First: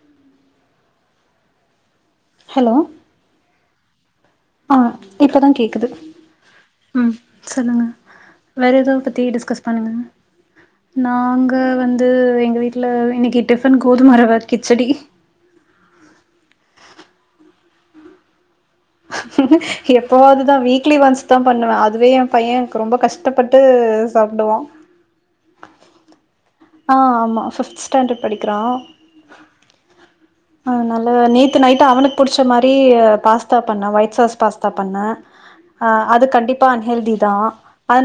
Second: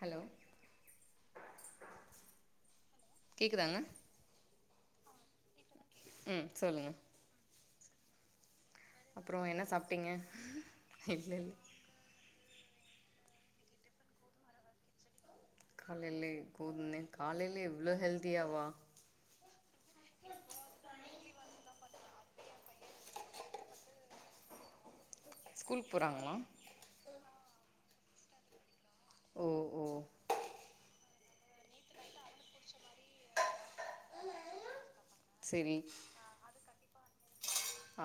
hello hello கேக்குதாங்க ஆன் இப்ப தான் கேக்குது ம் சொல்லுங்க ம் சொல்லுங்க வேற எதோ இத பத்தி அப்புறோ என்ன டிஸ்கஸ் பண்ணுங்க சாப்ட்டீங்க இல்ல இல்ல நாங்க வந் து எங்க வீட்ல இன்னைக்கு டிஃபன் கோதும ரவ கிச்சடி காலயிலே போதுனே காலையிலே இவ்ளோ ஹெல்த்தியாவா எப்பவாது தான் வீக்லி ஒன்ஸ் தான் பண்ணுவேன் அதுவே என் பையன் எனக்கு ரொம்ப கஷ்டப்பட்டு சாப்டுவான் ஸ்கூலுக்கு போறாங்களா ஆ‌ ஆமா ஃபிப்த் ஸ்டாண்டர்ட் படிக்கிறான் ஓ ஓ ஆ நல்ல நேத்து நைட்டு் அவனுக்கு புடிச்ச மாரி பாஸ்தா பண்ணே ஒயிட் சாஸ் பாஸ்தா பண்ணேன் செரி ஆ அது கண்டிப்பா அன்ஹெல்தி தான்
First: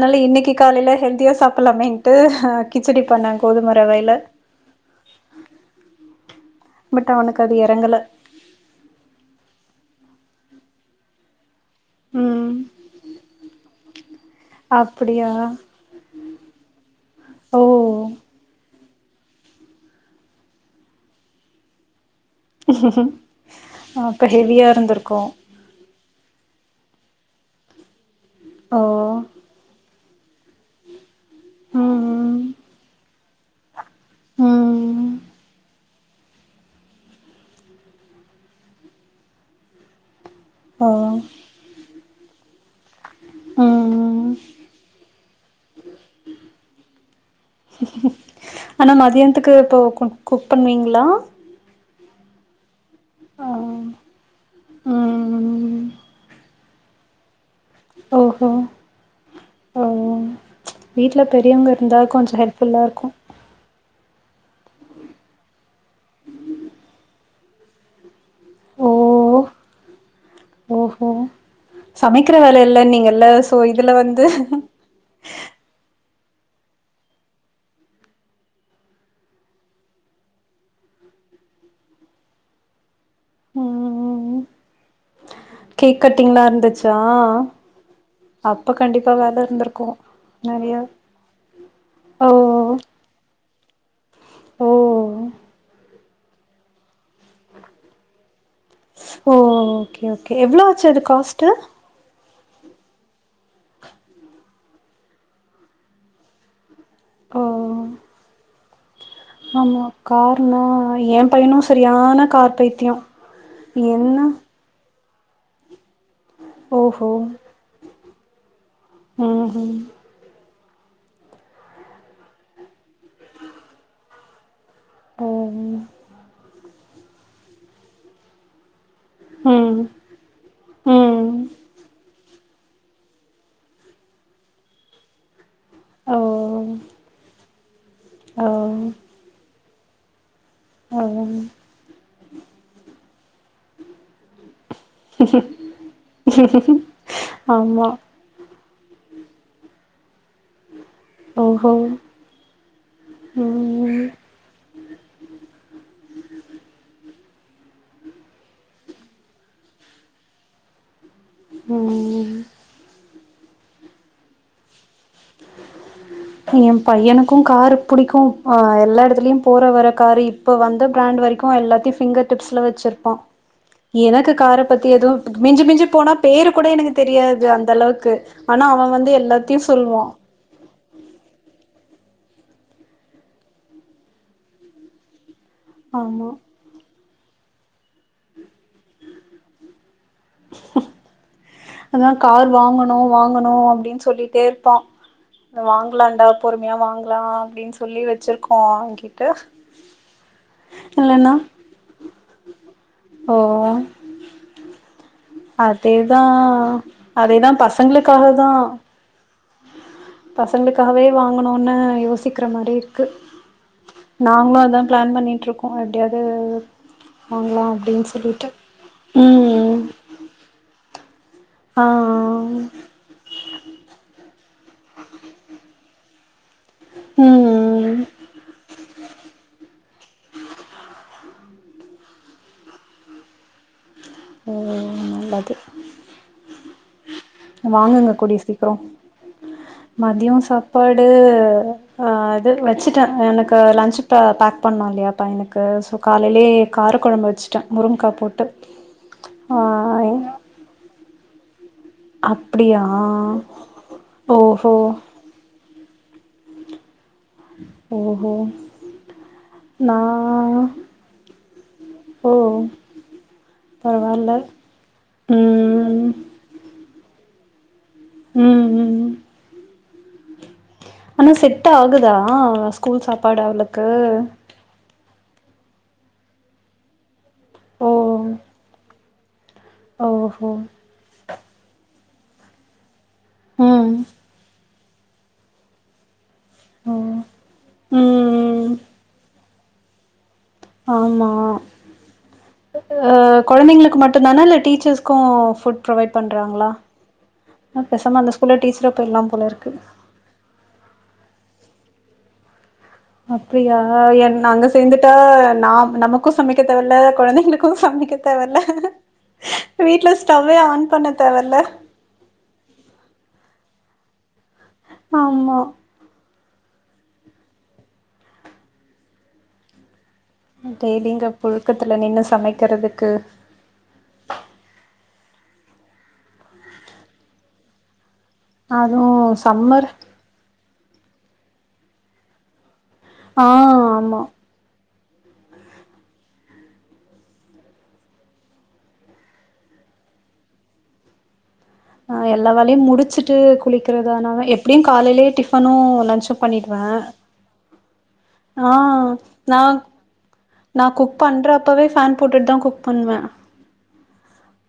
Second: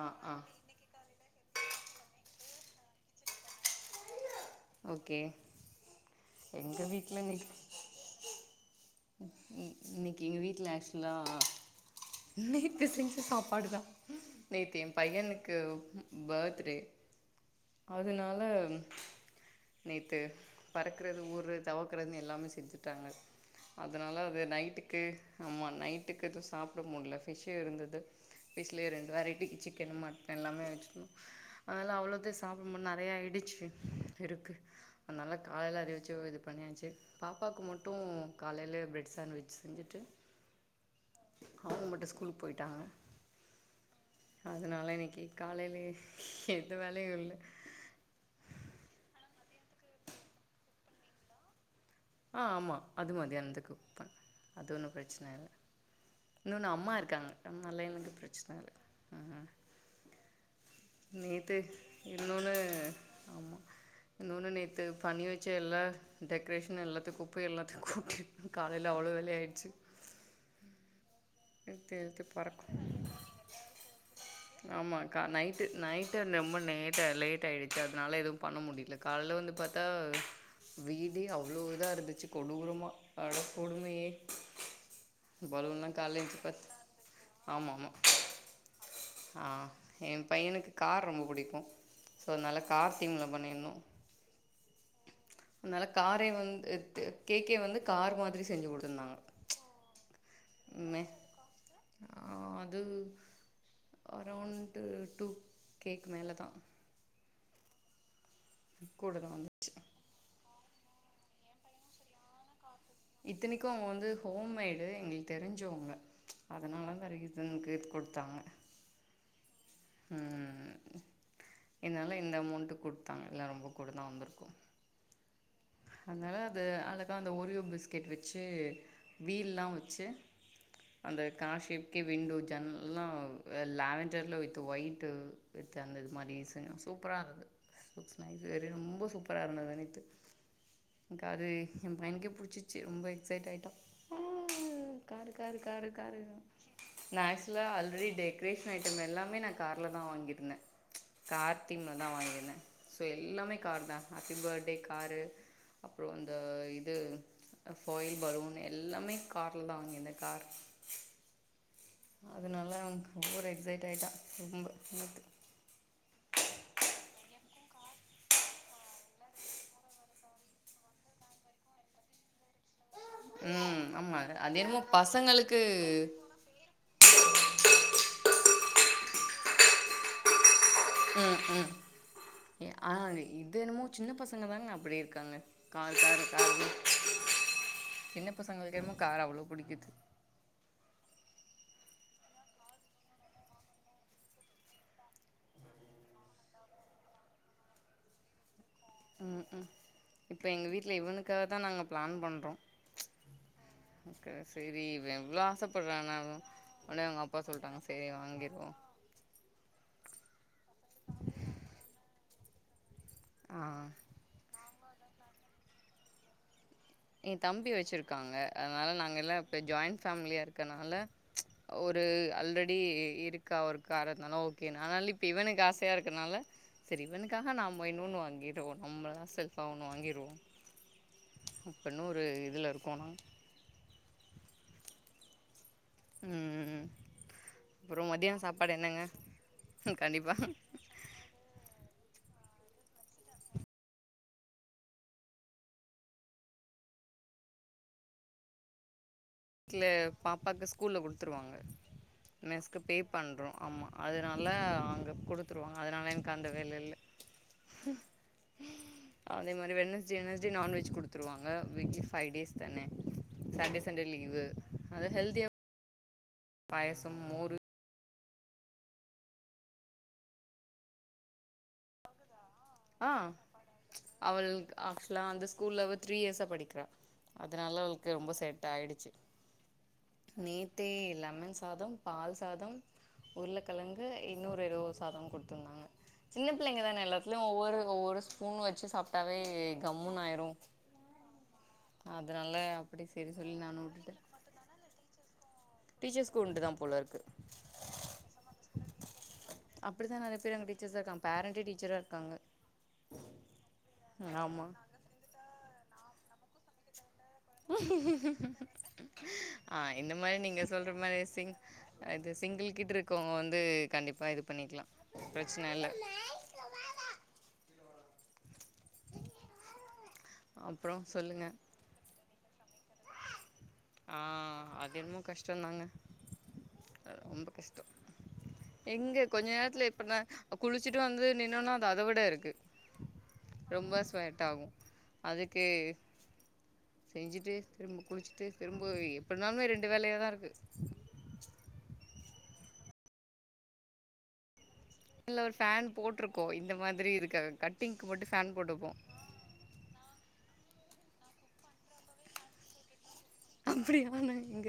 ஆ ஆ இன்னைக்கு காலையில ஹெல்தியா சாப் பண்ணலாமேன்டு கிச்சடி பண்ணே கோதுமரவைல ஓகே எங்க வீட்ல இன்னைக்கு இரங்கல இன்னக்கி எங்க வீட்ல ஆக்சுலா ம் நேத்து செஞ்ச சாப்பாடு தான் நேத்து என் அப்டியா பையனுக்கு பெர்த்டே ஓ அதனால நேத்து பறக்குறது ஊர்றது தவக்குறதுனு எல்லாமே செஞ்சுட்டாங்க அதனால அப்ப அது ஹெவியா நைட்டுக்கு இருந்திருக்கு ஆமா நைட்டுக்கு எதும் சாப்ட முடில ஃபிஷ்ஷு இருந்தது ஓ ஃபிஷ்லயே ரெண்டு வெரைட்டி சிக்கன் மட்டன் எல்லாமே வெச்சுர்ந்தோ அதனால அவ்ளவத்தயும் ம் சாப்டமுன் நெறய ஆய்டுச்சு இருக்கு ம் அதனால கால எல்லாரயும் வச்சு இது பண்ணியாச்சு பாப்பாவுக்கு மட்டும் காலையில ப்ரட் சாண்ட்விச் செஞ்சுட்டு ஓ அவங்க மட்டும் ஸ்கூல் போய்ட்டாங்க ம் அதனால இன்னக்கி காலையில எந்த வேலயும் இல்ல ஆனா மதியானத்துக்கு இப்போ குக் பண்வீங்களா ஆ ஆமா அது ஆ மதியானத்துக்கு வெப்பேன் அது ஒன்னும் பிரச்சன இல்ல ம் இன்னொன்னு அம்மா இருக்காங்க அதுனால எனக்கு ஓஹோ பிரச்சன இல்ல ம் ஓ வீட்ல ம் நேத்து பெரியவங்க இருந்தா கொஞ்சோ இன்னொன்னு ஹெல்ப்ஃபுல்லா இருக்கு ஆமா இன்னொன்னு நேத்து பண்ணி வெச்ச எல்லா டெக்ரேஷன் எல்லாத்தையும் குப்பை எல்லாத்தையும் கூட்டி ஓ காலயில அவ்ளோ வேலையாடுச்சு ஓஹோ இழுத்து சமைக்கிற வேலை பறக்கு இல்லனிங்கள சோ இதுல வந்து ஆமா நைட்டு நைட்டு ரொம்ப லேட் லேட்டாயிடுச்சு அதனால எதுவு பண்ண முடில காலைல வந்து பாத்தா வீடே அவ்ளோ இதா இருந்துச்சு கொடூரமா அடக்கொடுமையே ம் பாலுன்லா கேக் தலையெழுத்து கட்டிங்லா பத்து இருந்துச்சா ஆமாமா அப்ப கண்டிப்பா வேல ஆ இருந்திருக்கு எய பையனுக்கு நெறைய காது ரொம்ப பிடிக்கும் சோ ஓ நல்ல கார்தீம்ல பண்ணிருந்தோ ஓ நல்ல காரே வந்து கேக்கே வந்து கார் மாதிரி செஞ்சு குடுத்துருந்தாங்க ஓ ஓகே ஓகே எவ்ளவு ஆச்சு அது காஸ்ட்டு அது அரவ்ண்ட் டூ கேக்கு மேல தா ஓ ஓ ஓ ம்ம் கூடதா வந்துச்சு கார்னா ஏ பயனு சரியான கார் பைத்தியோ இத்தனக்கும் அவங்க வந்து என்ன ஹோம்மேடு எங்களுக்கு தெரிஞ்சவங்க அதனால இந்த ஓஹோ ரீசன்க்கு குடுத்தாங்க ம் ம் ம்ம் இதனால இந்த அமௌண்ட்டு குடுத்தாங்க இல்ல ரொம்ப கூட தா வந்துருக்கும் ஓ ம் அதனால அத அலகா அந்த ஓரியோ பிஸ்கட் வச்சு வீல்லா ம் வச்சு அந்த கார் ஓ ஷேப்கே விண்டோ ஜன்னல்லா லவண்டர்ல வித் ஒய்ட் வித் அந்த இது மாரி செஞ்சது சூப்பரா இருந்தது ஈஸ்குட்ஸ் நைஸ் ஓ வேறு ரொம்ப ஓ சூப்பரா இருந்தது நேத்து அது எய பயனுக்கே புடிச்சிருச்சு ரொம்ப எக்சைட் ஆய்ட்டா காரு காரு காரு காரு நா ஆக்ஸ்வலா ஆமா ஆல்ரெடி டெக் ஸ்டேஷனரி ஐட்டம் எல்லாமே நா கார்ல தா வாங்கிட்டு இருந்த கார் ஓஹோ தீம்லதா வாங்கின சோ எல்லாமே கார் தா ம் ஹாப்பி பர்ட்டே காரு அப்பற இந்த இது ஃபாயில் பலூன் எல்லாமே கார்ல தா வாங்கியிருந்த கார் ம் அதனால அவ மோர் எக்ஸைட் ஆய்ட்டா ரொம்ப நேத்து ஏ பையனுக்கும் கார் புடிக்கும் அ எல்லா இடத்துலயு போற வர்ர காரு இப்ப வந்த பிராண்ட் வரைக்கும் எல்லாத்தயு ஃபிங்கர் டிப்ஸ்ல வச்சிருப்பா ம் ஆமா எனக்கு அது கார என்னமோ பத்தி எதுவு பசங்களுக்கு மிஞ்சி மிஞ்சி போனா பேரு கூட எனக்கு தெரியாது அந்தளவுக்கு ஆனா அவ வந்து எல்லாத்தையு சொல்லுவா ம் ம் எ ஆ இது என்னமோ சின்ன பசங்க தாங்க அப்டி இருக்காங்க கார் கார் ஆமா காருன்னு சின்ன பசங்களுக்கு என்னமோ கார் அவ்ளோ புடிக்குது அதா கார் வாங்கணு வாங்கணு அப்டின் சொல்லிட்டேருப்பா வாங்கலான்டா பொறுமையா வாங்கலா அப்டின் சொல்லி வச்சிருக்கோ ம் ம் இப்ப எங்க வீட்ல இல்லன்னா இவனுக்காக தா நாங்க பிளன் பண்றோ ஓ ஓக சரி இவ இவ்ளோ ஆசப்பட்றானா அதேதா ஒடனே அவங்க அப்பா அதேதா சொல்லிட்டாங்க சரி பசங்களுக்காக தா வாங்கிடுவோ பசங்களுக்காகவே வாங்கணோன்னு யோசிக்கிற மாரி இருக்கு ஆ நாங்களு அதா பிளான் பண்ணிட்ருக்கோ எப்டியாது எய தம்பி வச்சிருக்காங்க அதனால நாங்க எல்லா போய் ம் ஜாயின் ஃபேமிலியா இருக்கனால ஆ ஒரு அல்ரெடி இருக்கா ஒரு காரனாலு ஓக் கு நானால இப்ப இவனுக்கு ஆசயா இருக்கனால சரி இவனுக்காக நாம்ம ம் இன்னொன்னு வாங்கிடுவோ நம்மளா செல்ஃபா ஒன்னு வாங்கிடுவோ இப்பனு ஒரு இதுல இருக் போனோ ஓ ஓ நல்லது ம் அப்புறம் வாங்குங்க கூடிய மதியானம் சீக்ரோ சாப்பாடு என்னங்க மதியோ கண்டிப்பா சாப்பாடு அ அ இது வச்சுட்டே எனக்கு லன்ச் ப பேக் பண்ணோ இல்லயா பையனுக்கு சோ காலையிலயே கார கொழம்பு வெச்சு ட்டே முருங்கக்கா போட்டு அ ட்ல பாப்பாக்கு ஸ்கூல்ல குடுத்துருவாங்க அப்டியா மெஸ்க்கு பே பண்றோ ஆமா அதுனால ஓஹோ அங்க குடு த்துருவாங்க அதனால எனக்கு அந்த வேல இல்ல ஓஹோ அதே மாரி நா வெனஸ்டே வெனஸ்டே நான்வெஜ் குடுத்துருவாங்க வெஜ்ஜு ஃவை டேஸ் தான சாட்டே சண்டே லீ இல்ல ம் ம் ம் பாயசம் மோறு ம் ம் ம் ஆனா செட் ஆகுதா ஸ்கூல் சாப்பாடு அவளுக்கு ஆக்சுல்லா அந்த ஸ்கூல அவ த்ரீ இயர்ஸா படிக்குறா அதனால ஓ ஓகே ரொம்ப செட் ஆயிடுச்சு ஓஹோ நே த்தே லெமன் சாதோ பால் சாதோ ம் உருளக்கெழங்கு இன்னொரு எதோ ஒரு சாதம் குடுத்துருந்தாங்க சின்ன பிள்ளைங்க ஓ தான எல்லாத் யு ஒவ்வொரு ம் ஒவ்வொரு ஸ்பூன் ம் வச்சு சாப்ட்டாவே கம்முனு ஆயிரு ஆமா அப்படி ஆ சரி சொல்லி நானும் கொழந்தங்களுக்கு விட்டுட்டேன் மட்டுந்தானா இல்ல டீச்சர்ஸ் க்கு ஃபுட் ப்ரொவைட் டீச்சர்ஸ்க்கு உண்டு பண்றாங்களா தான் போல இருக்கு பேசாம அந்த ஸ்கூலே டீச்சரா போயிட்லா போல இருக்கு இப்டிதா நெறைய பேர் அங்க டீச்சர்ஸ்சா இருக்காங்க பேரண்ட்டே டீச்சரா இருக்காங்க அப்டியா என் அங்க ஆமா சேந்துட்டா நாம நமக்கு சமைக்க தேவயில்ல கொழந்தைங்களுக் க்கு சமைக்க தேவயில்ல ஆ வீட்ல ஸ்டவ்வே ஆன் பண்ண தேவயில்ல அது சிங்கிள்கிட் இருக்கவங்க வந்து கண்டிப்பா இது பண்ணிக்குலா ஆமா அப்புறம் டெய்லி இங்க சொல்லுங்க புழுக்கத்துல நின்னு சமைக்கிறதுக்கு ஆ அது என்மோ கஷ்டந்தாங்க ரொம்ப கஷ் ட அதுவு எங்க கொஞ்ச நேரத்துல சம்மர் எப்புனா ப்ப குளிச்சுட்டு வந்து நின்னோனா அது அத விட இருக்கு ஆ ரொம்ப ஆமா ஸ்வெட்டாகு அதுக்கு செஞ்சுட்டு திரும்ப குளிச்சிட்டு திரும்ப எப்டினாலு ரெண்டு வேலையா தா இருக்கு ஆ எல்லா வோலையு முடிச்சுட்டு குளிக்குறதானாவே எ எப்டியு காலைலயே இல்ல ஒரு டிஃபனு ஃபேன் லன்ச்சு போட்டிருக்கோ இந்த பண்ணிடுவே மாதிரி இருக்க கட்டிங்க்கு மட்டு ஃபேன் ஆ போட்டுப்போ நா நா குக் பண்ற அப்பவே ஃபேன் போட்டுட்டு தா குக் பண்ணுவே அப்டியா நா இங்க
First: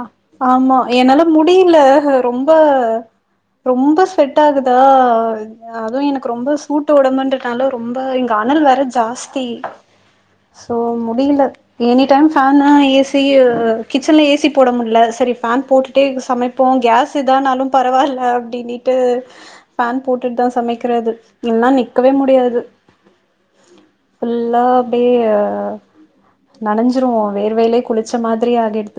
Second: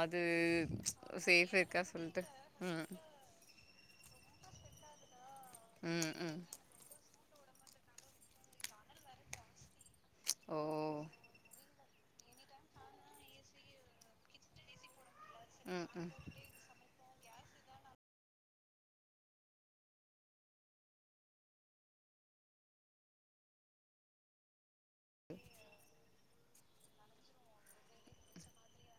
அ அது ஆமா என்னால சேஃப் முடியில இருக்கா சொல்லிட்டு ரொம்ப ம் ரொம்ப ஸ்வெட் ஆகுதா அதுவு ம் எனக்கு ம் ரொம்பஸ் ஸுட்டு ஒடம்புன்றனால ரொம்ப இங்க அனல் வேற ஜாஸ்தி ஓ சோ முடியில any time fan A C கிச்சன்ல ஏசிப் போட முட்ல சரி ஃபேன் ம் போட்டுட்டே ம் சமைப் போ கேஸ் இதானாலு பரவால்ல அப்டின்னிட்டு பேன் போட்டுட் தா சமைக்கிறது இல்ன்னா நிக்கவே முடியாது ஃபுல்லா அப்டியே நனஞ்சிருவோ வேர்வைலே குளிச்ச மாதிரி ஆகிடுத்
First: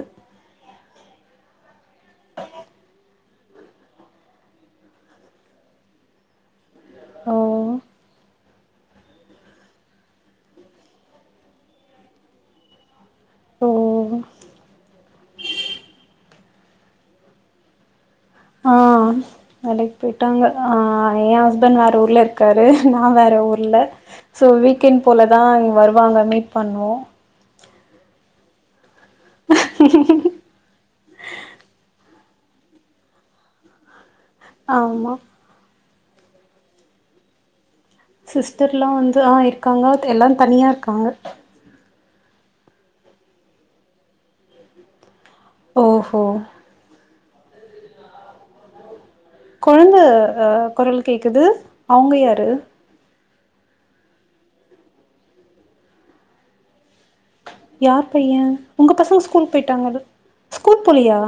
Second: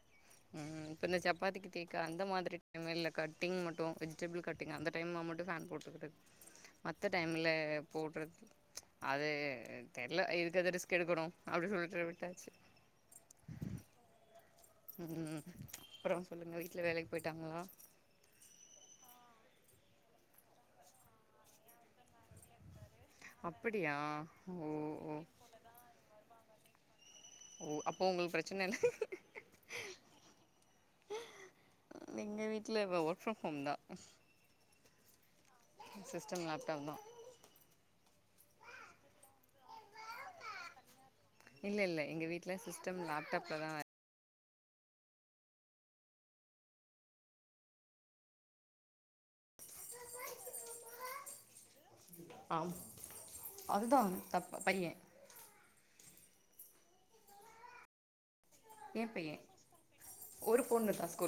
ம் ம் இப்போ இந்தச் சப்பாத்திக்கு தேக்க அந்த மாதிரி ம் இல்லக் கட்டிங் மட்டு வெஜிடபிள் கட் டிங்க அந்தட் டைம்மா மட்டு ஃபேன் போட்டுக்குறது மத்த ஓ டைம்ல போட்றது அது தெரில எதுக்கு அது ரிஸ்க் எடுக்கணு அப்டின் சொல்லிட்டு விட்டாச்சு ம் ம் அப்ரோ சொல்லுங்க வீட்ல எல்லா வேலைக்கு போய்ட்டாங்களா ஆ வேலைக் போய்ட்டாங்க ஆ எ ஹஸ் பண்ட் வேற ஊர்ல இருக்காரு நா வேற ஊர்ல அப்படியா சோ ஓ வீக்கெண்ட் ஓ போலதா இங்க வரு வாங்க மீட் பண்ணுவோ ஓ அப்போ உங்களுக்கு பிரச்சனயில்ல எங்க வீட்ல இப்போ வொர்க் ஃப்ரம் ஹோம் தா ஆமா எ சிஸ்டம் லேப்டாப் தா சிஸ்டர்லா வந்து ஆ இருக்காங்க எல்லா தனியாருக்காங்க இல்லல்ல எங்க வீட்ல சிஸ்டம் லேப்டாப்ல தா வே ஓ கோ கொழந்த அ குரல் கேக்குது அவங்க யாரு ஆம் அதுதா தப் பைய யார் பைய உங்கப் ஏ பசங்க பைய ஸ்கூல் போயிட்டாங்கத ஸ்கூல் போலியா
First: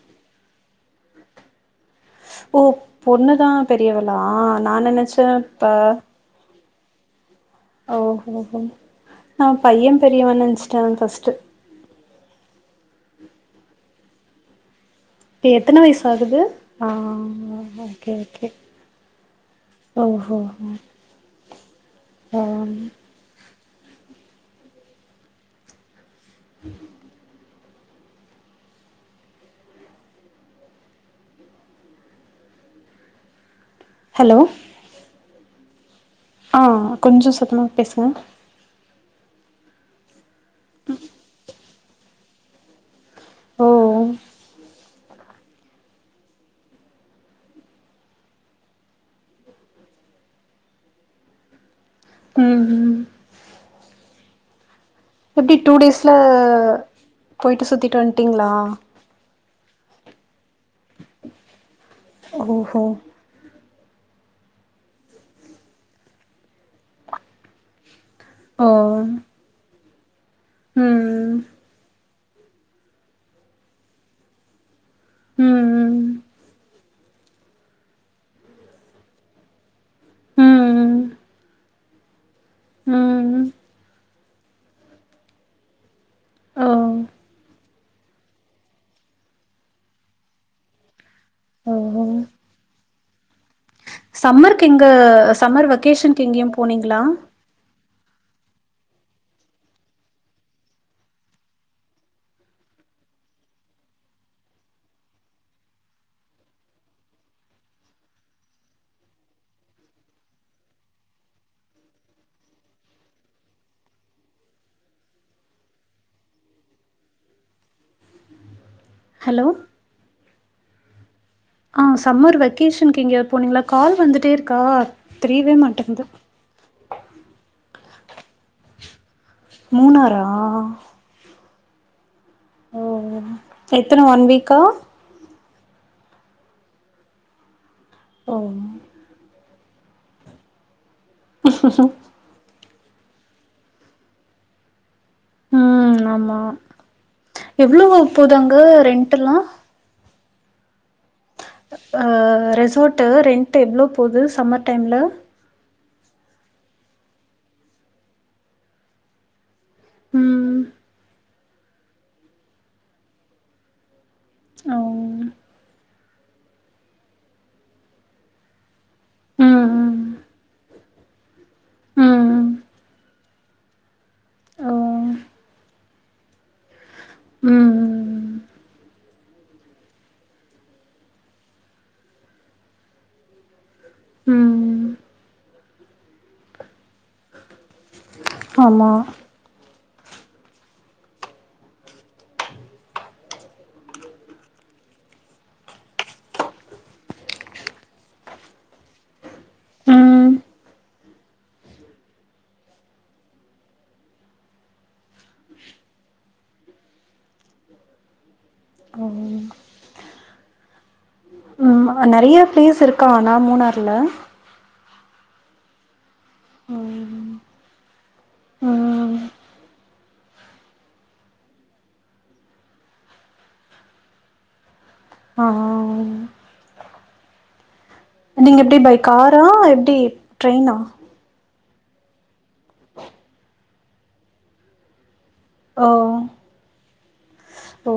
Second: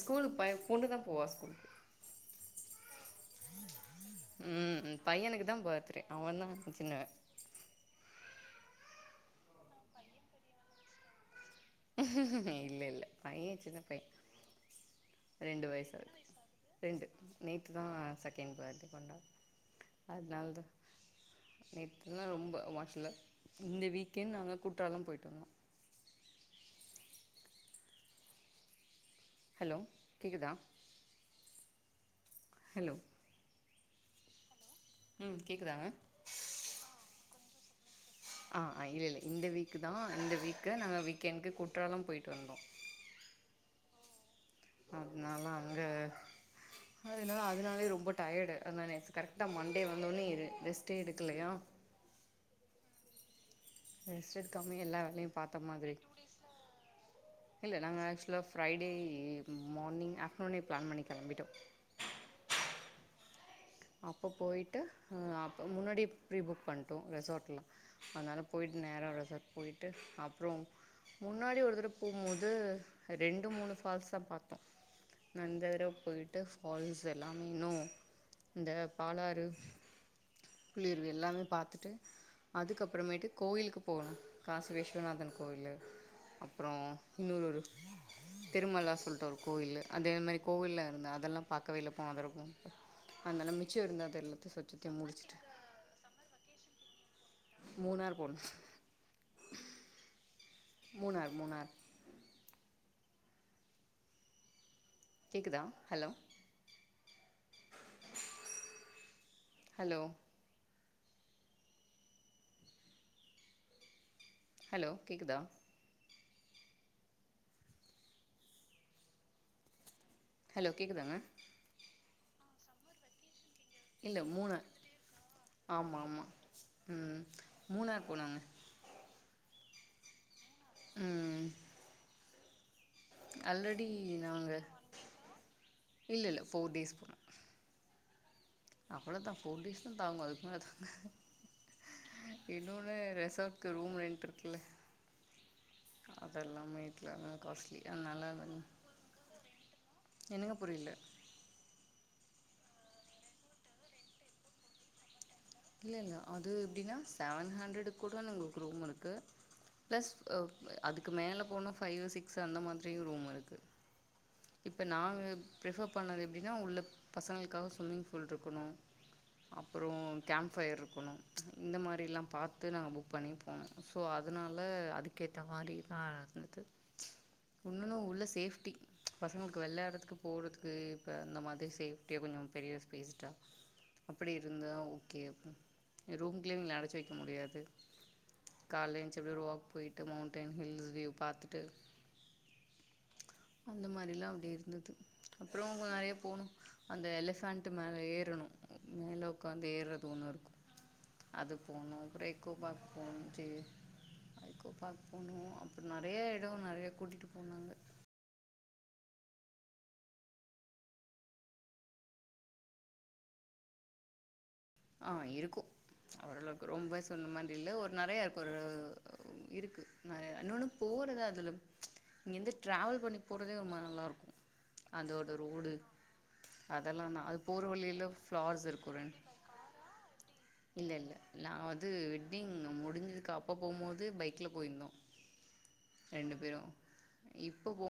ஸ்கூலு பைய பொண்ணு தா போவா ஸ்கூலுக்கு ஓப் பொண்ணுதா பெரியவளா நா ம் நெனச்சேன் பையனுக்கு தான் ப்ப பர்த்டே அவன் தா சின்னவ ஓ கோ கோ நா பையன் பெரியவன் நெனச்சிட்டேன் ஃபஸ்ட்டு இல்ல இல்ல பைய சின்ன பைய இப்ப ரெண்டு எத்தன வயசு வயசாகுது ஆகுது ஆ ரெண்டு நேத்து தா செக்கண்ட் பிரத் டே கொண்டாட் ஓ ஹோ ஹோ நேத்துலா ரொம்ப வாஷ்ல இந்த வீக்கெண் நாங்க குற்றாலம் போயிட்டு வந்தோ ஹலோ கேக்குதா ஹலோ ஹலோ ம் கேக்குதாங்க ஆ கொஞ்சோ சத்தமாப் பேசுங்க ஆ இல்ல இல்ல இந்த வீக்குதா இந்த வீக்கு நாங்க வீக் கெண்க்கு குற்றாலம் போயிட்டு வந்தோ ஓ அதனால அங்க அதனால அதனாலயே ரொம்போ டயர்டு வந்தோனே கரெக்டா மண்டே வந்தோன்னயே ரெஸ்ட்டே எடுக்குலையா ம் ம் ரெஸ்டெடுக்காமே எல்லா வேல லே எப்டி பாத்த டூ மாதிரி டேஸ்ல போயிட்டு இல்ல நாங்க சுத்திட்டு ஆக்சுவலா வந்ட்டீங்ளா ஃப்ரைடே மார்னிங் ஆஃப்ட்டர்னூனே ப்ளான் பண்ணி கெளம்பிட்டோ ஒ ஹோ அப்ப போய்ட்டு ம் அப்ப முன்னாடி ப்ரீ புக் பண்ட்டோ ரெசாட்ல அதனால ஓ போயிட்டு நேரா ரெசார்ட் போயிட்டு அப்ற ம் முன்னாடி ஒருதர போம்போது ரெண்டு மூனு ஃபால்ஸ்தா பாத்தோ நா ம் இந்த தரவ ம் போய்ட்டு ஃபால்ஸ் எல்லாமே இன்னு இந்த பாலாறு ம் ம் புலியருவி எல்லாமே பாத்துட்டு அதுக்கப்பறமேட்டு ம் கோயிலுக்கு போகணு காசி விஸ்வநாதன் கோயிலு அப்றோ ஓ இன்னொரு ஒரு திருமலா சொல்ட்டு ஒரு கோயிலு அதே மாரி கோவில்ல இருந்தா ல்லாம் பாக்கவேல்ல ஓஹோ போனழழ்தரவ போம் சம்மருக்கு இங்க சம்மர் வெக்கேஷன்க்கு எங்கியு போனீங்களா மூணார் போனோ மூணார் மூணார் கேக்குதா ஹலோ ஹலோ ஹலோ கேக்குதா ஹலோ ஹலோ கேக்குதாங்க ஆ சம்மர் வெக்கேஷனுக்கு எங்கயாது போனீங்ளா கால் இல்ல வந்துடேடே இருக்கா மூணார் தெரீவே ஆமா மாட்டேங்கிது ஆமா ம் மூணாரு போனன்னே மூணாரா ம் ஓ ஆல்ரெடி எத்தன ஒன் நாங்க வீக்கா இல்லல்ல ஃபோர் டேஸ் தா ஓ அவ்வள தா ஃபோர் டேஸ் தா தாங்கு அதுக் மேல தாங்காது இன்னொன்னு ரெசார்ட்க்கு ரூம் ரென்ட் இருக்குல்ல ம் ஆமா அதெல்லாமே இதுல காஸ்ட்லி எவ்வளோ அதனால போது அங்க அதுங்க ரெண்ட்டெல்லா என்னங்க புரியல ஆ ரெசார்ட்டு ரெண்ட்டு எவ்ளோ போது சம்மர் டைம்ல இல்லல்ல அது எப்டின்னா செவன் ஹண்ட்ரடு கூட உங்களுக்கு ரூம் இருக்கு ப்ளஸ் ஆ ம் அதுக்கு மேல போனா ஃபைவு சிக்ஸ் அந்த மாதிரியு ரூம் இருக்கு ஓ இப்ப நாங்க பிரிஃபர் பண்ணது எப்டின்னா உள்ள பசங்களுக்காக சும்மிங் ஃபூல்ருக்கணு ம் அப்பறோ ம் கேம் ஃபயர் இருக்கணு இந்த மாரில்லா ம் பாத் து நாங்க புக் பண்ணி போனோ ஸோ அதனால ஓ அதுக்கேத்த மாரிதா இருந்துது உன்னுன்னு உள்ள ம் சேஃப்டி பசங்களுக்கு வெளாட்றதுக்கு போறதுக்கு இப்ப இந்த மாதிரி சேஃப்டியா கொஞ்ச பெரிய பேசிட்டா அப்புடி இருந்தா ஓ ம் ஓகே அப்ப ரூம்க்ங்‌இங்கஜ ல்ல அடச்சு வைக்க முடியாது ஆமா கால்ல எந்ச்சு அப்டியே ஒரு வாக் போய்ட்டு மௌண்டைன் ஹில்ஸ் வியூ பாத்துட்டு அந்த மாரில்லா அப்டி இருந்துது அப்ற நெறைய போணு அந்த எலிஃபேன்ட்டு மேல ஏறனு மேல உக்காந்து ஏறது ம் ஒன்னுருக்கு அது போணு அத் தி ளப்பற எக்கோ பார்க் போணு சே எனக்கும் பாக்கணு போனோ அப்ற நெறைய எட நெறைய கூட்டிட்டு போனாங்க ஆ ம்மா நெறைய ப்ளேஸ் இருக்கா அனா மூனார்ல ஆ இருக்கு ஓரளவுக்கு ரொம்ப சொன்ன ம் மாரி இல்ல ஒரு நெறைய இருக்கு ஒரு ம் இருக்கு ந இன்னொன்னு போறத அதுல இங்கேந்து ட்ராவல் பண்ணி போறதே ரொம்ப நல்லாருக்கு அதோட ஆ ரோடு அதெல்லா தா அது போற வழில நீங்க எப்டி பை காரா எப்டி ட்ரெயினா இல்ல இல்ல நா வந்து வெட்டிங் முடிஞ்சதுக்கு அப்போ போம்போது பைக்ல போயிந்தோ ஓ ரெண்டு ஓ பேரு இப்போ போ